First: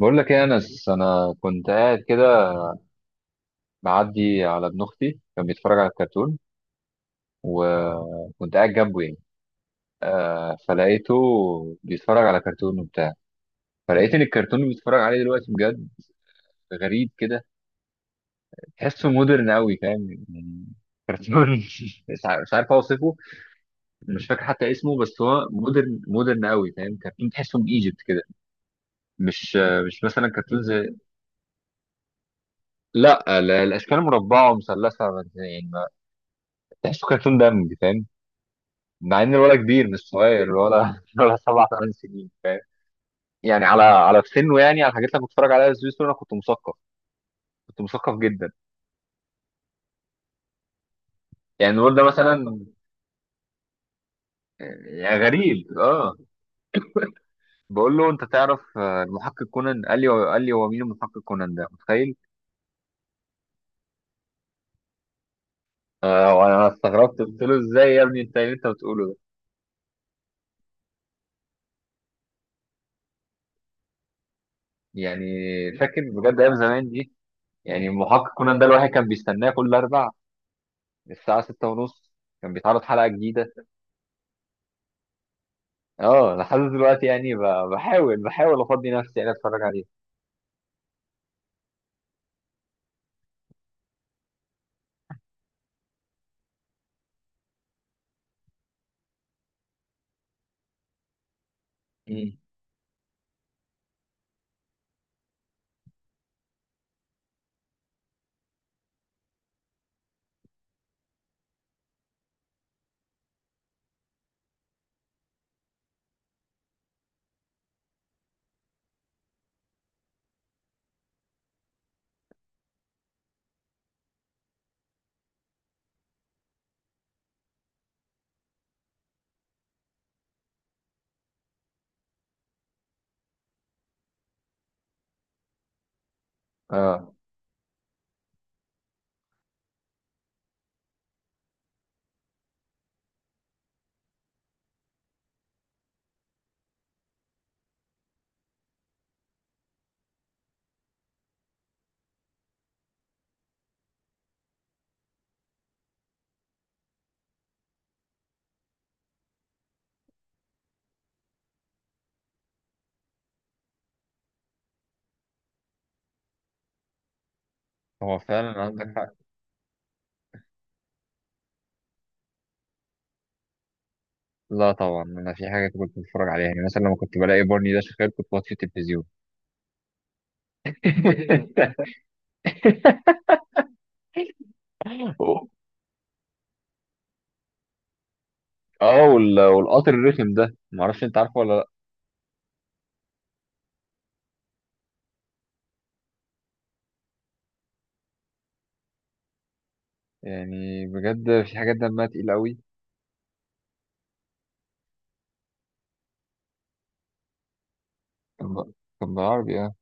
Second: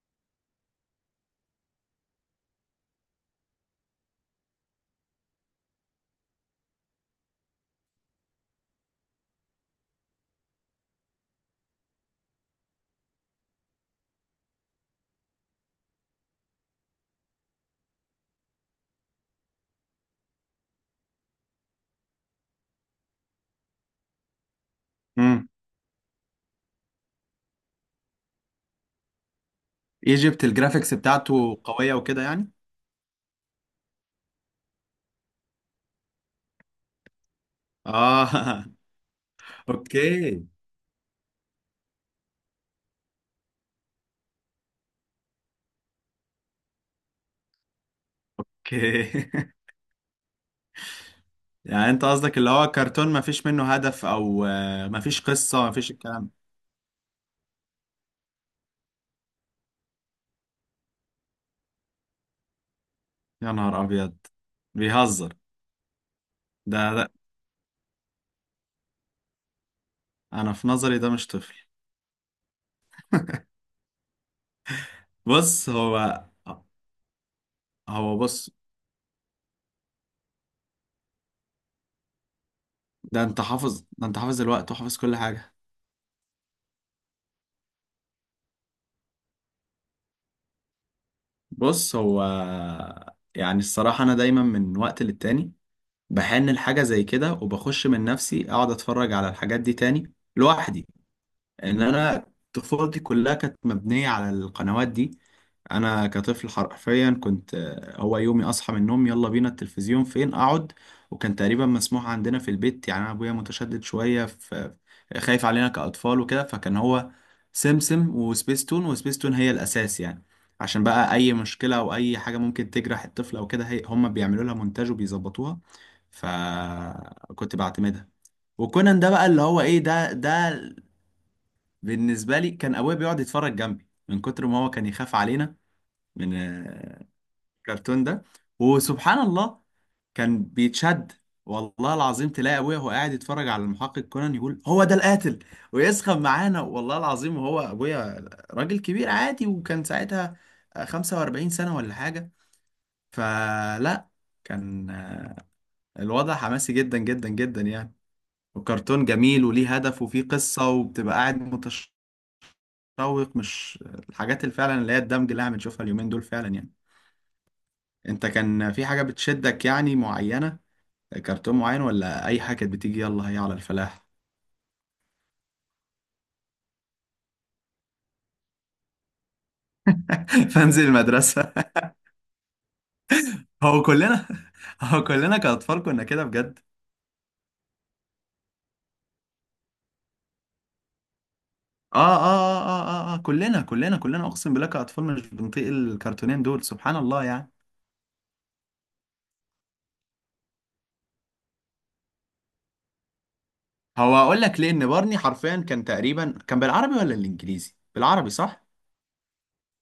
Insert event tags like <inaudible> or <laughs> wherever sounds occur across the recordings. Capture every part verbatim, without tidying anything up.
بقول لك ايه يا انس، انا كنت قاعد كده معدي على ابن اختي كان بيتفرج على الكرتون، وكنت قاعد جنبه يعني. فلقيته بيتفرج على كرتون وبتاع. فلقيت ان الكرتون اللي بيتفرج عليه دلوقتي بجد غريب كده، تحسه مودرن قوي فاهم يعني. كرتون <laughs> مش عارف مش عارف اوصفه. مش فاكر حتى اسمه، بس هو امم مودرن مودرن قوي فاهم، كرتون تحسه من ايجيبت كده. مش مش مثلا ايجيبت كرتون زي، الجرافيكس بتاعته قوية وكده يعني. لا ال- الاشكال مربعه ومثلثه، يعني ما- تحسه كرتون دمج فاهم. اه، مع ان الولد <laughs> كبير مش اوكي، صغير، ولا ولا سبع ثمان <laughs> سنين. يعني على على في سنه، يعني على الحاجات اللي أنا كنت بتفرج عليها سويس انا كنت مثقف، كنت مثقف جدا. اوكي <laughs> يعني يعني الولد ده انت قصدك اللي مثلا هو كرتون ما فيش منه هدف او آه، ما فيش يعني قصة، غريب ما فيش اه. الكلام. بقول له انت تعرف آه، المحقق كونان؟ قال لي قال لي هو مين المحقق كونان ده؟ متخيل! يا نهار ابيض، بيهزر. آه وانا ده ده، استغربت قلت له ازاي يا ابني، انت إيه اللي انت بتقوله ده؟ انا في نظري ده مش طفل. يعني بص فاكر هو بجد ايام زمان دي، يعني هو المحقق بص كونان ده الواحد كان بيستناه كل اربع الساعه السادسة والنصف، كان بيتعرض حلقه ده انت جديده. حافظ ده انت حافظ الوقت وحافظ كل حاجة. اه لحد دلوقتي يعني ب- بحاول بحاول افضي نفسي يعني اتفرج عليه. بص هو، يعني الصراحة انا دايما من وقت للتاني بحن لحاجة زي كده، وبخش من نفسي اقعد اتفرج على الحاجات دي تاني لوحدي. ان انا مم. طفولتي كلها كانت مبنيه على القنوات دي. انا كطفل حرفيا كنت، آه، هو يومي اصحى من النوم يلا بينا التلفزيون فين اقعد. وكان تقريبا مسموح عندنا في البيت، يعني انا ابويا متشدد شويه في، خايف علينا كاطفال وكده، فكان هو سمسم وسبيستون، وسبيستون هي الاساس يعني. عشان بقى اي مشكله او اي حاجه ممكن تجرح الطفل او كده، هي هم بيعملوا لها مونتاج وبيظبطوها، فكنت بعتمدها. وكونان ده بقى اللي هو ايه، ده ده بالنسبة لي كان أبويا بيقعد يتفرج جنبي من كتر ما هو كان يخاف علينا من، آه، اه الكرتون ده. وسبحان الله كان بيتشد. والله العظيم، تلاقي أبويا وهو قاعد يتفرج على المحقق كونان يقول هو ده القاتل، ويسخن معانا والله العظيم. وهو أبويا راجل كبير عادي، وكان ساعتها آه، خمسة وأربعين سنة ولا حاجة. فلا، كان آه، الوضع حماسي جدا جدا جدا يعني، وكرتون جميل وليه هدف وفيه قصة وبتبقى قاعد تشوق، مش الحاجات اللي فعلا اللي هي الدمج اللي احنا بنشوفها اليومين دول فعلا يعني. هو انت فعلا كان في عندك حاجة حق. بتشدك يعني معينة، كرتون معين، ولا اي حاجة كانت بتيجي يلا هي على الفلاح؟ لا طبعا انا في حاجه كنت بتفرج عليها، يعني مثلا لما كنت بلاقي بارني ده شغال كنت بطفي التلفزيون. <laughs> فانزل المدرسة. <laughs> <laughs> هو كلنا هو كلنا كأطفال كنا كده بجد. اه وال- والقطر الرخم ده، ما اعرفش انت عارفه ولا لا؟ آه آه, آه آه آه آه كلنا كلنا كلنا أقسم بالله كأطفال مش بنطيق الكرتونين دول، سبحان الله يعني. يعني بجد في حاجات دمها تقيل قوي. هو أقول لك ليه، إن بارني حرفيا كان تقريبا كان بالعربي ولا الإنجليزي؟ بالعربي كان صح؟ ب- كان بالعربي اه.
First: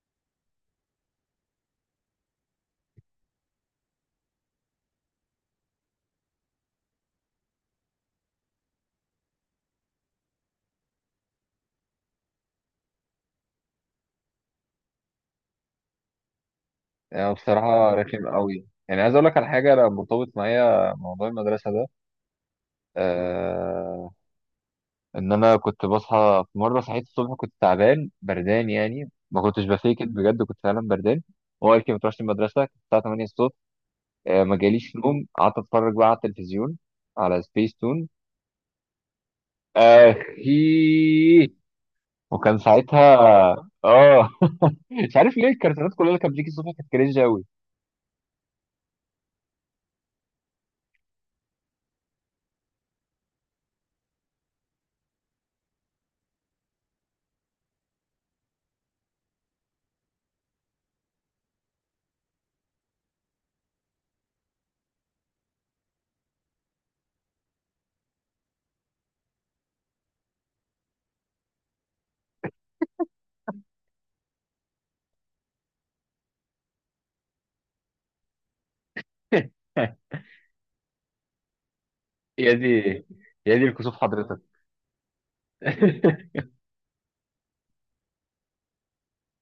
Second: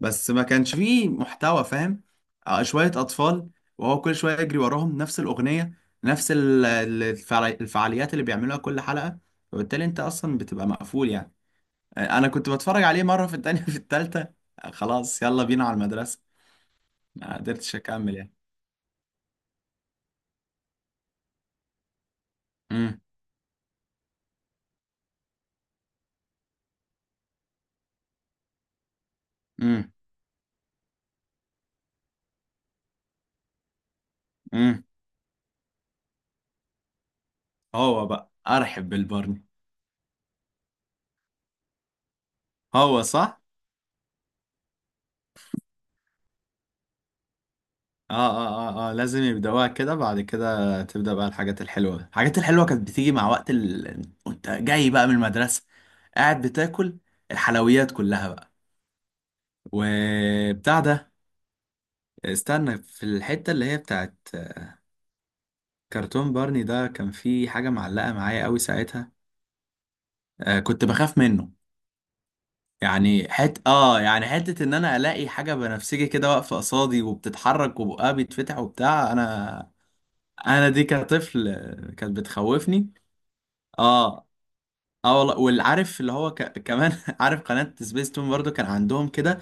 بس ما كانش فيه محتوى فاهم. آه، شوية أطفال وهو كل شوية يجري وراهم نفس الأغنية، نفس ال- ال- الفعالي- الفعاليات اللي بيعملوها كل حلقة، وبالتالي أنت أصلا بتبقى مقفول يعني. آه، أنا كنت بتفرج عليه مرة، في التانية <laughs> في التالتة، آه، خلاص يلا بينا على المدرسة، يعني ما قدرتش بصراحه أكمل رخم يعني. قوي. يعني عايز اقول لك على حاجه، انا مرتبط معايا موضوع المدرسه ده. امم آه ان انا كنت بصحى في مره صحيت الصبح كنت تعبان بردان، يعني ما كنتش امم بفيك it بجد، كنت فعلا بردان. هو قال لي ما تروحش المدرسه، كانت الساعه تمانية الصبح. آه، ما امم جاليش نوم، قعدت اتفرج بقى على التلفزيون، على سبيس هو تون بقى أرحب بالبرني. اخي. وكان هو ساعتها صح. اه <laughs> مش عارف ليه الكرتونات كلها اللي كانت بتيجي الصبح كانت كرينج قوي. اه اه اه اه لازم يبدأوها كده، بعد كده تبدأ بقى الحاجات الحلوة، الحاجات الحلوة كانت بتيجي مع وقت ال... وانت جاي بقى من المدرسة قاعد بتاكل الحلويات كلها بقى وبتاع ده. استنى، في الحتة اللي هي بتاعت كرتون بارني ده كان في حاجة معلقة معايا قوي ساعتها. آه، كنت بخاف منه، يعني حت اه يعني حتة ان انا الاقي حاجة بنفسجي كده واقفة قصادي وبتتحرك وبقها بيتفتح وبتاع. انا <laughs> انا دي كطفل كانت يا دي، بتخوفني. يا دي الكسوف اه حضرتك. اه والله والعارف اللي هو ك... <laughs> كمان <laughs> عارف قناة سبيس تون برضو كان عندهم كده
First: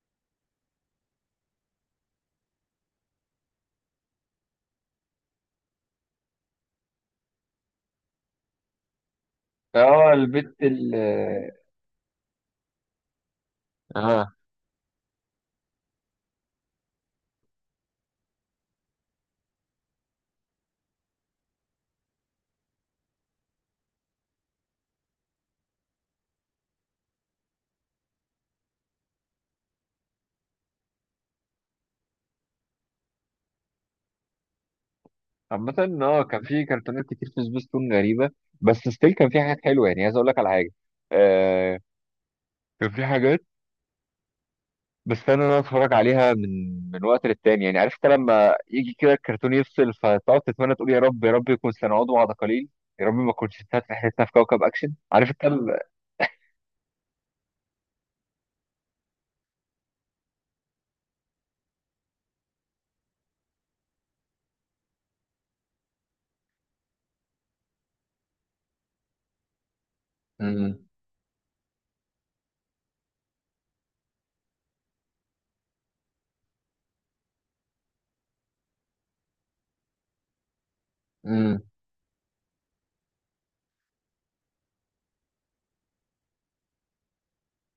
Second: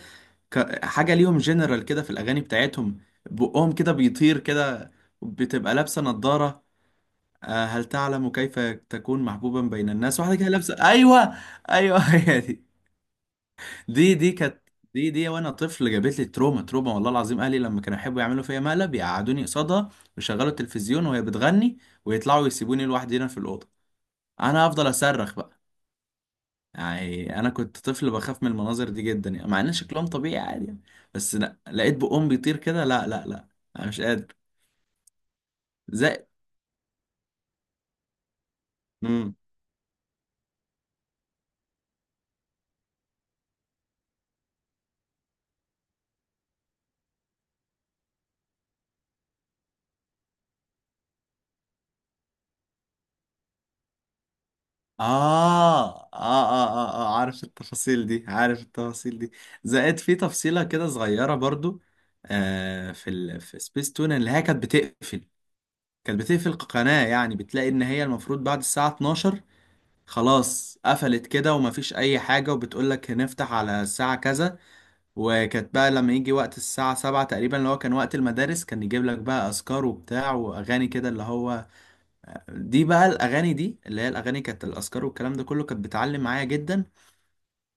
ك... حاجة ليهم جنرال كده في الأغاني بتاعتهم، بقهم كده بيطير كده، بتبقى لابسة نظارة. آه، هل تعلم كيف تكون محبوبا بين اه الناس؟ واحدة كده البت لابسة، ال أيوه، أيوه <laughs> هي دي. دي اه دي كانت، دي دي وأنا طفل جابت لي تروما، تروما والله العظيم. أهلي لما كانوا يحبوا يعملوا فيا مقلب، يقعدوني قصادها ويشغلوا التلفزيون وهي بتغني، ويطلعوا يسيبوني لوحدي هنا في الأوضة، أنا أفضل أصرخ بقى. يعني انا كنت طفل بخاف من المناظر دي جدا، يعني مع ان شكلهم طبيعي عادي يعني. بس لا، لقيت بقهم بيطير كده، لا لا لا، انا مش قادر عامة. زي. اه كان في كرتونات كتير في سبيس تون غريبة، بس ستيل كان امم في حاجات حلوة. يعني عايز اقول لك على حاجة، آه كان في حاجات بستنى ان انا اتفرج عليها من من وقت للتاني. يعني عرفت لما يجي كده الكرتون يفصل، فتقعد تتمنى تقول يا رب يا رب يكون سنعود بعد قليل، يا رب ما كنتش انتهت رحلتنا في كوكب اكشن. عارف انت ال-؟ آه. آه, آه, اه اه عارف التفاصيل دي، عارف التفاصيل دي. زائد، في تفصيلة كده صغيرة برضو، آه، في ال... في سبيس تون اللي هي كانت بتقفل، كانت بتقفل قناة يعني، بتلاقي ان هي المفروض بعد الساعة اتناشر مم. خلاص قفلت كده، ومفيش اي حاجة، وبتقول لك هنفتح على الساعة كذا. وكانت بقى لما يجي وقت الساعة سبعة تقريبا، اللي هو كان وقت المدارس، كان يجيب لك بقى أذكار وبتاع وأغاني كده، اللي مم. هو دي بقى الأغاني دي اللي هي الأغاني، كانت الأذكار والكلام ده كله كانت بتعلم معايا جدا.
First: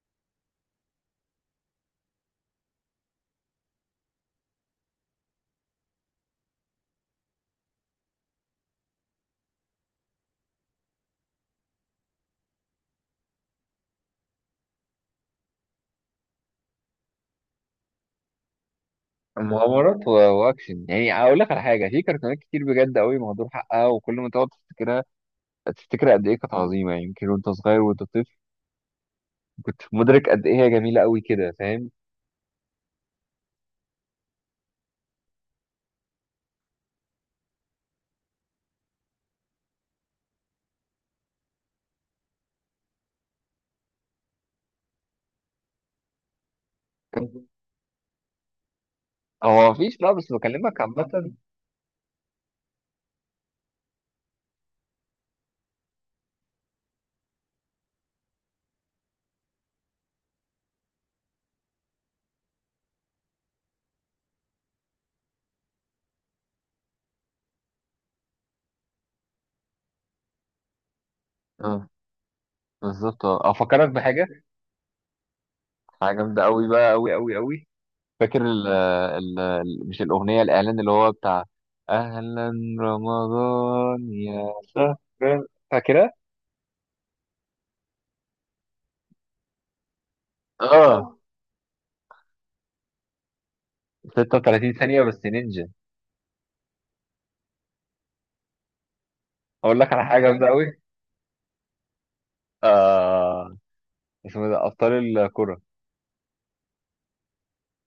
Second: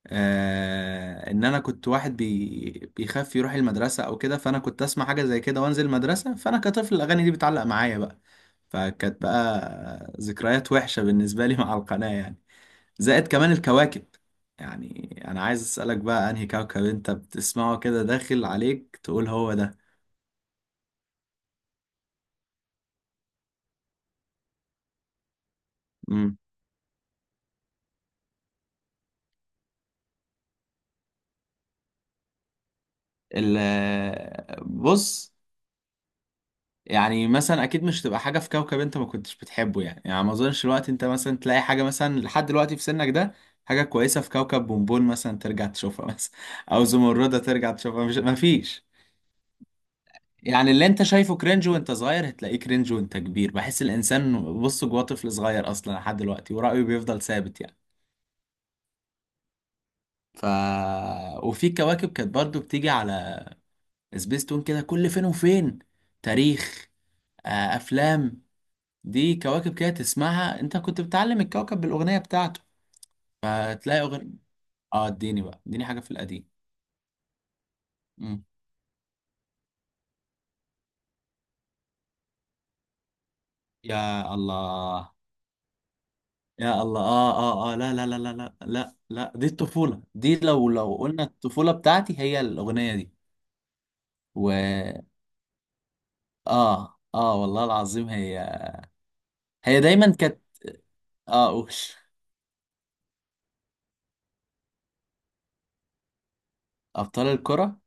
آه، إن أنا كنت واحد بي بيخاف يروح المدرسة أو كده، فأنا كنت أسمع حاجة زي كده وأنزل المدرسة، فأنا كطفل الأغاني دي بتعلق معايا بقى. فكانت بقى ذكريات وحشة بالنسبة لي <laughs> مع القناة يعني. زائد كمان الكواكب، يعني انا عايز اسالك بقى، انهي كوكب انت بتسمعه كده داخل عليك تقول هو ده؟ مغامرات و- واكشن. يعني اقول لك على حاجة، في كرتونات كتير بجد قوي مهدور حقها، وكل ما تقعد تفتكرها تفتكر قد امم ايه كانت عظيمة. يعني يمكن وانت صغير وانت طفل كنت مدرك قد ايه هي جميله قوي كده فاهم. ال بص، يعني مثلا اكيد مش تبقى حاجه في كوكب انت ما كنتش بتحبه يعني، يعني ما اظنش الوقت انت مثلا تلاقي حاجه، مثلا لحد دلوقتي في سنك ده، حاجه كويسه في كوكب بونبون مثلا ترجع تشوفها مثلا، <laughs> او زمرده كان- ترجع تشوفها، مش ما فيش. هو مفيش بقى، بس يعني بكلمك اللي انت عامه. شايفه كرنج وانت صغير هتلاقيه كرنج وانت كبير، بحس الانسان بص جواه طفل صغير اصلا لحد دلوقتي ورايه بيفضل ثابت يعني. ف وفي كواكب كانت برضو بتيجي على سبيستون كده كل فين وفين، تاريخ، آه، افلام، دي كواكب كده تسمعها، انت كنت بتعلم الكوكب اه بالاغنيه بتاعته، بالظبط. اه افكرك فتلاقي بحاجه، أغن... اه، اديني بقى، اديني حاجه في حاجه جامده القديم. قوي بقى، قوي قوي قوي. فاكر مم. ال ال ال- مش الاغنيه، الاعلان اللي هو بتاع اهلا رمضان يا يا شهر؟ الله، فاكرها؟ يا الله، اه اه اه، لا لا لا لا لا لا لا، دي الطفوله دي، لو لو اه قلنا الطفوله بتاعتي هي الاغنيه دي. و ستة وتلاتين ثانيه بس نينجا. اه اه والله العظيم، هي، اقول هي لك على دايما حاجه كانت، جامده قوي. اه اوش. آه اسمه ده أبطال الكرة. ابطال الكره،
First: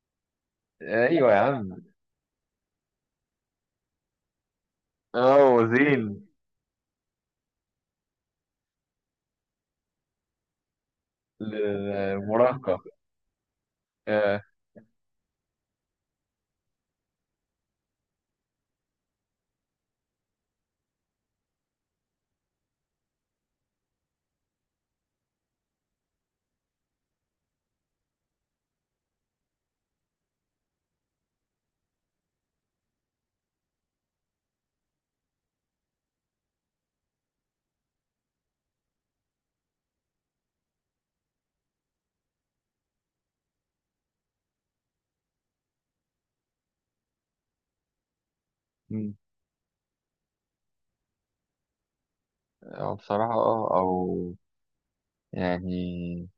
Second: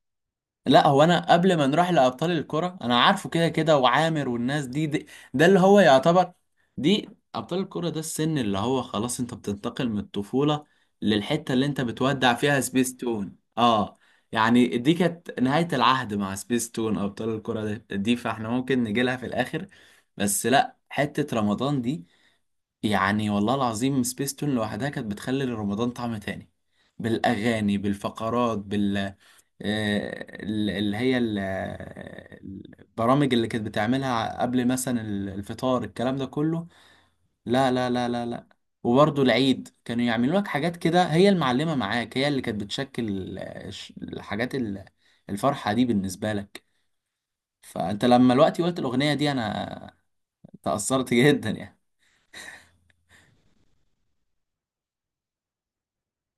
لا هو أيوة انا يا قبل ما عم، نروح لابطال الكره انا عارفه كده كده، وعامر والناس دي, دي اه ده اللي هو وزين. يعتبر دي، ابطال الكره ده السن اللي هو خلاص انت بتنتقل من الطفوله للحته اللي انت بتودع فيها المراهقة سبيس تون، اه. آه. يعني دي كانت نهايه العهد مع سبيس تون، ابطال الكره ده- دي، فاحنا ممكن نجي لها في الاخر. بس لا، حته رمضان دي، يعني والله العظيم سبيس تون لوحدها كانت بتخلي رمضان طعم تاني، بالاغاني، بالفقرات، بال آه، ال- اللي هي ال- البرامج اللي كانت بتعملها قبل مثلا ال- الفطار، الكلام ده كله، لا لا لا لا لا. وبرضه العيد كانوا يعملوا لك حاجات كده، هي المعلمة معاك هي اللي كانت بتشكل ال- الش- الحاجات ال- الفرحة دي بالنسبة لك. فأنت لما الوقت قلت الأغنية دي، أنا تأثرت <laughs> جدا يعني. أو بصراحة اه أو يعني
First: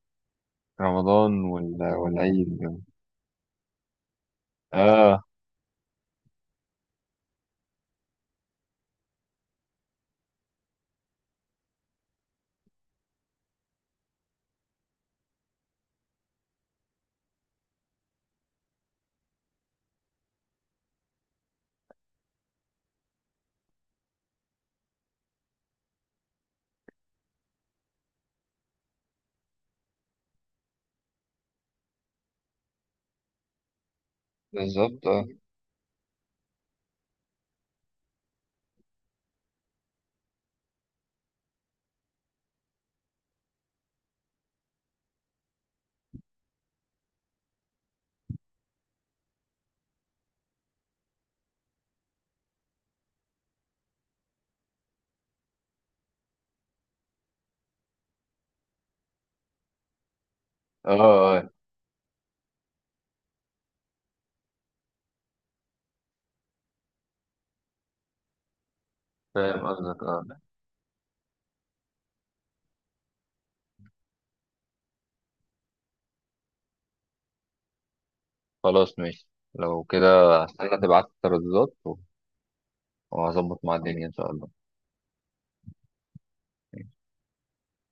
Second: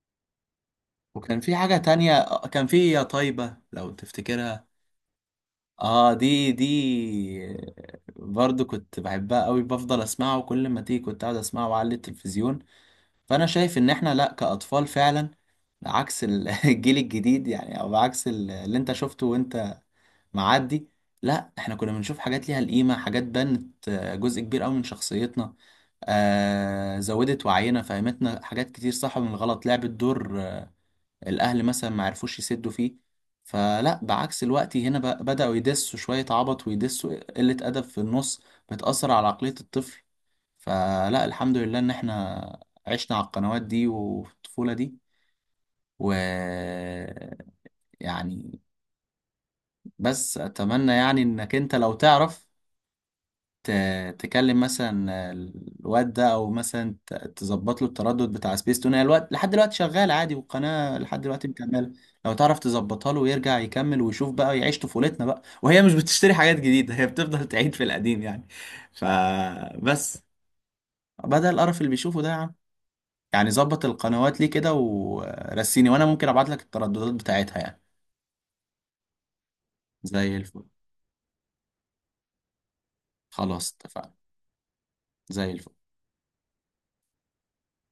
وكان رمضان في حاجة وال- تانية آه، والعيد. كان في يا طيبة، لو تفتكرها. اه اه، دي دي برضو كنت بحبها قوي، بفضل اسمعها وكل ما تيجي كنت قاعد اسمعها وأعلي التلفزيون. فانا شايف ان احنا لا، كاطفال فعلا، عكس ال- <laughs> الجيل الجديد يعني، او عكس ال- اللي انت شفته وانت معدي، لا احنا كنا بنشوف حاجات ليها القيمة، حاجات بنت آه، جزء كبير قوي من شخصيتنا، آه زودت وعينا، فهمتنا حاجات كتير، صح من الغلط، لعبت دور الاهل مثلا ما عرفوش يسدوا فيه. فلا، بعكس الوقت هنا بالظبط. ب- اه بدأوا يدسوا شوية عبط ويدسوا قلة أدب في النص، بتأثر على عقلية الطفل. فلا، الحمد لله إن إحنا عشنا على القنوات دي وفي الطفولة دي. و يعني بس أتمنى يعني إنك أنت لو تعرف ت- تكلم مثلا الواد ده، او مثلا ت- تظبط له التردد بتاع سبيس تون، هي الوقت لحد دلوقتي شغال عادي، اه والقناه لحد دلوقتي آه، مكمله. لو تعرف تظبطها له ويرجع يكمل ويشوف بقى، يعيش طفولتنا بقى، وهي مش بتشتري حاجات جديده، هي بتفضل تعيد في القديم يعني، فاهم قصدك فبس، اه. بدل القرف اللي بيشوفه ده يا عم. يعني ظبط القنوات ليه كده ورسيني، وانا ممكن ابعت لك الترددات بتاعتها يعني. خلاص ماشي، لو كده زي الفل. هستنى تبعت الترددات وهظبط خلاص مع الدنيا إن اتفقنا. شاء الله. زي الفل.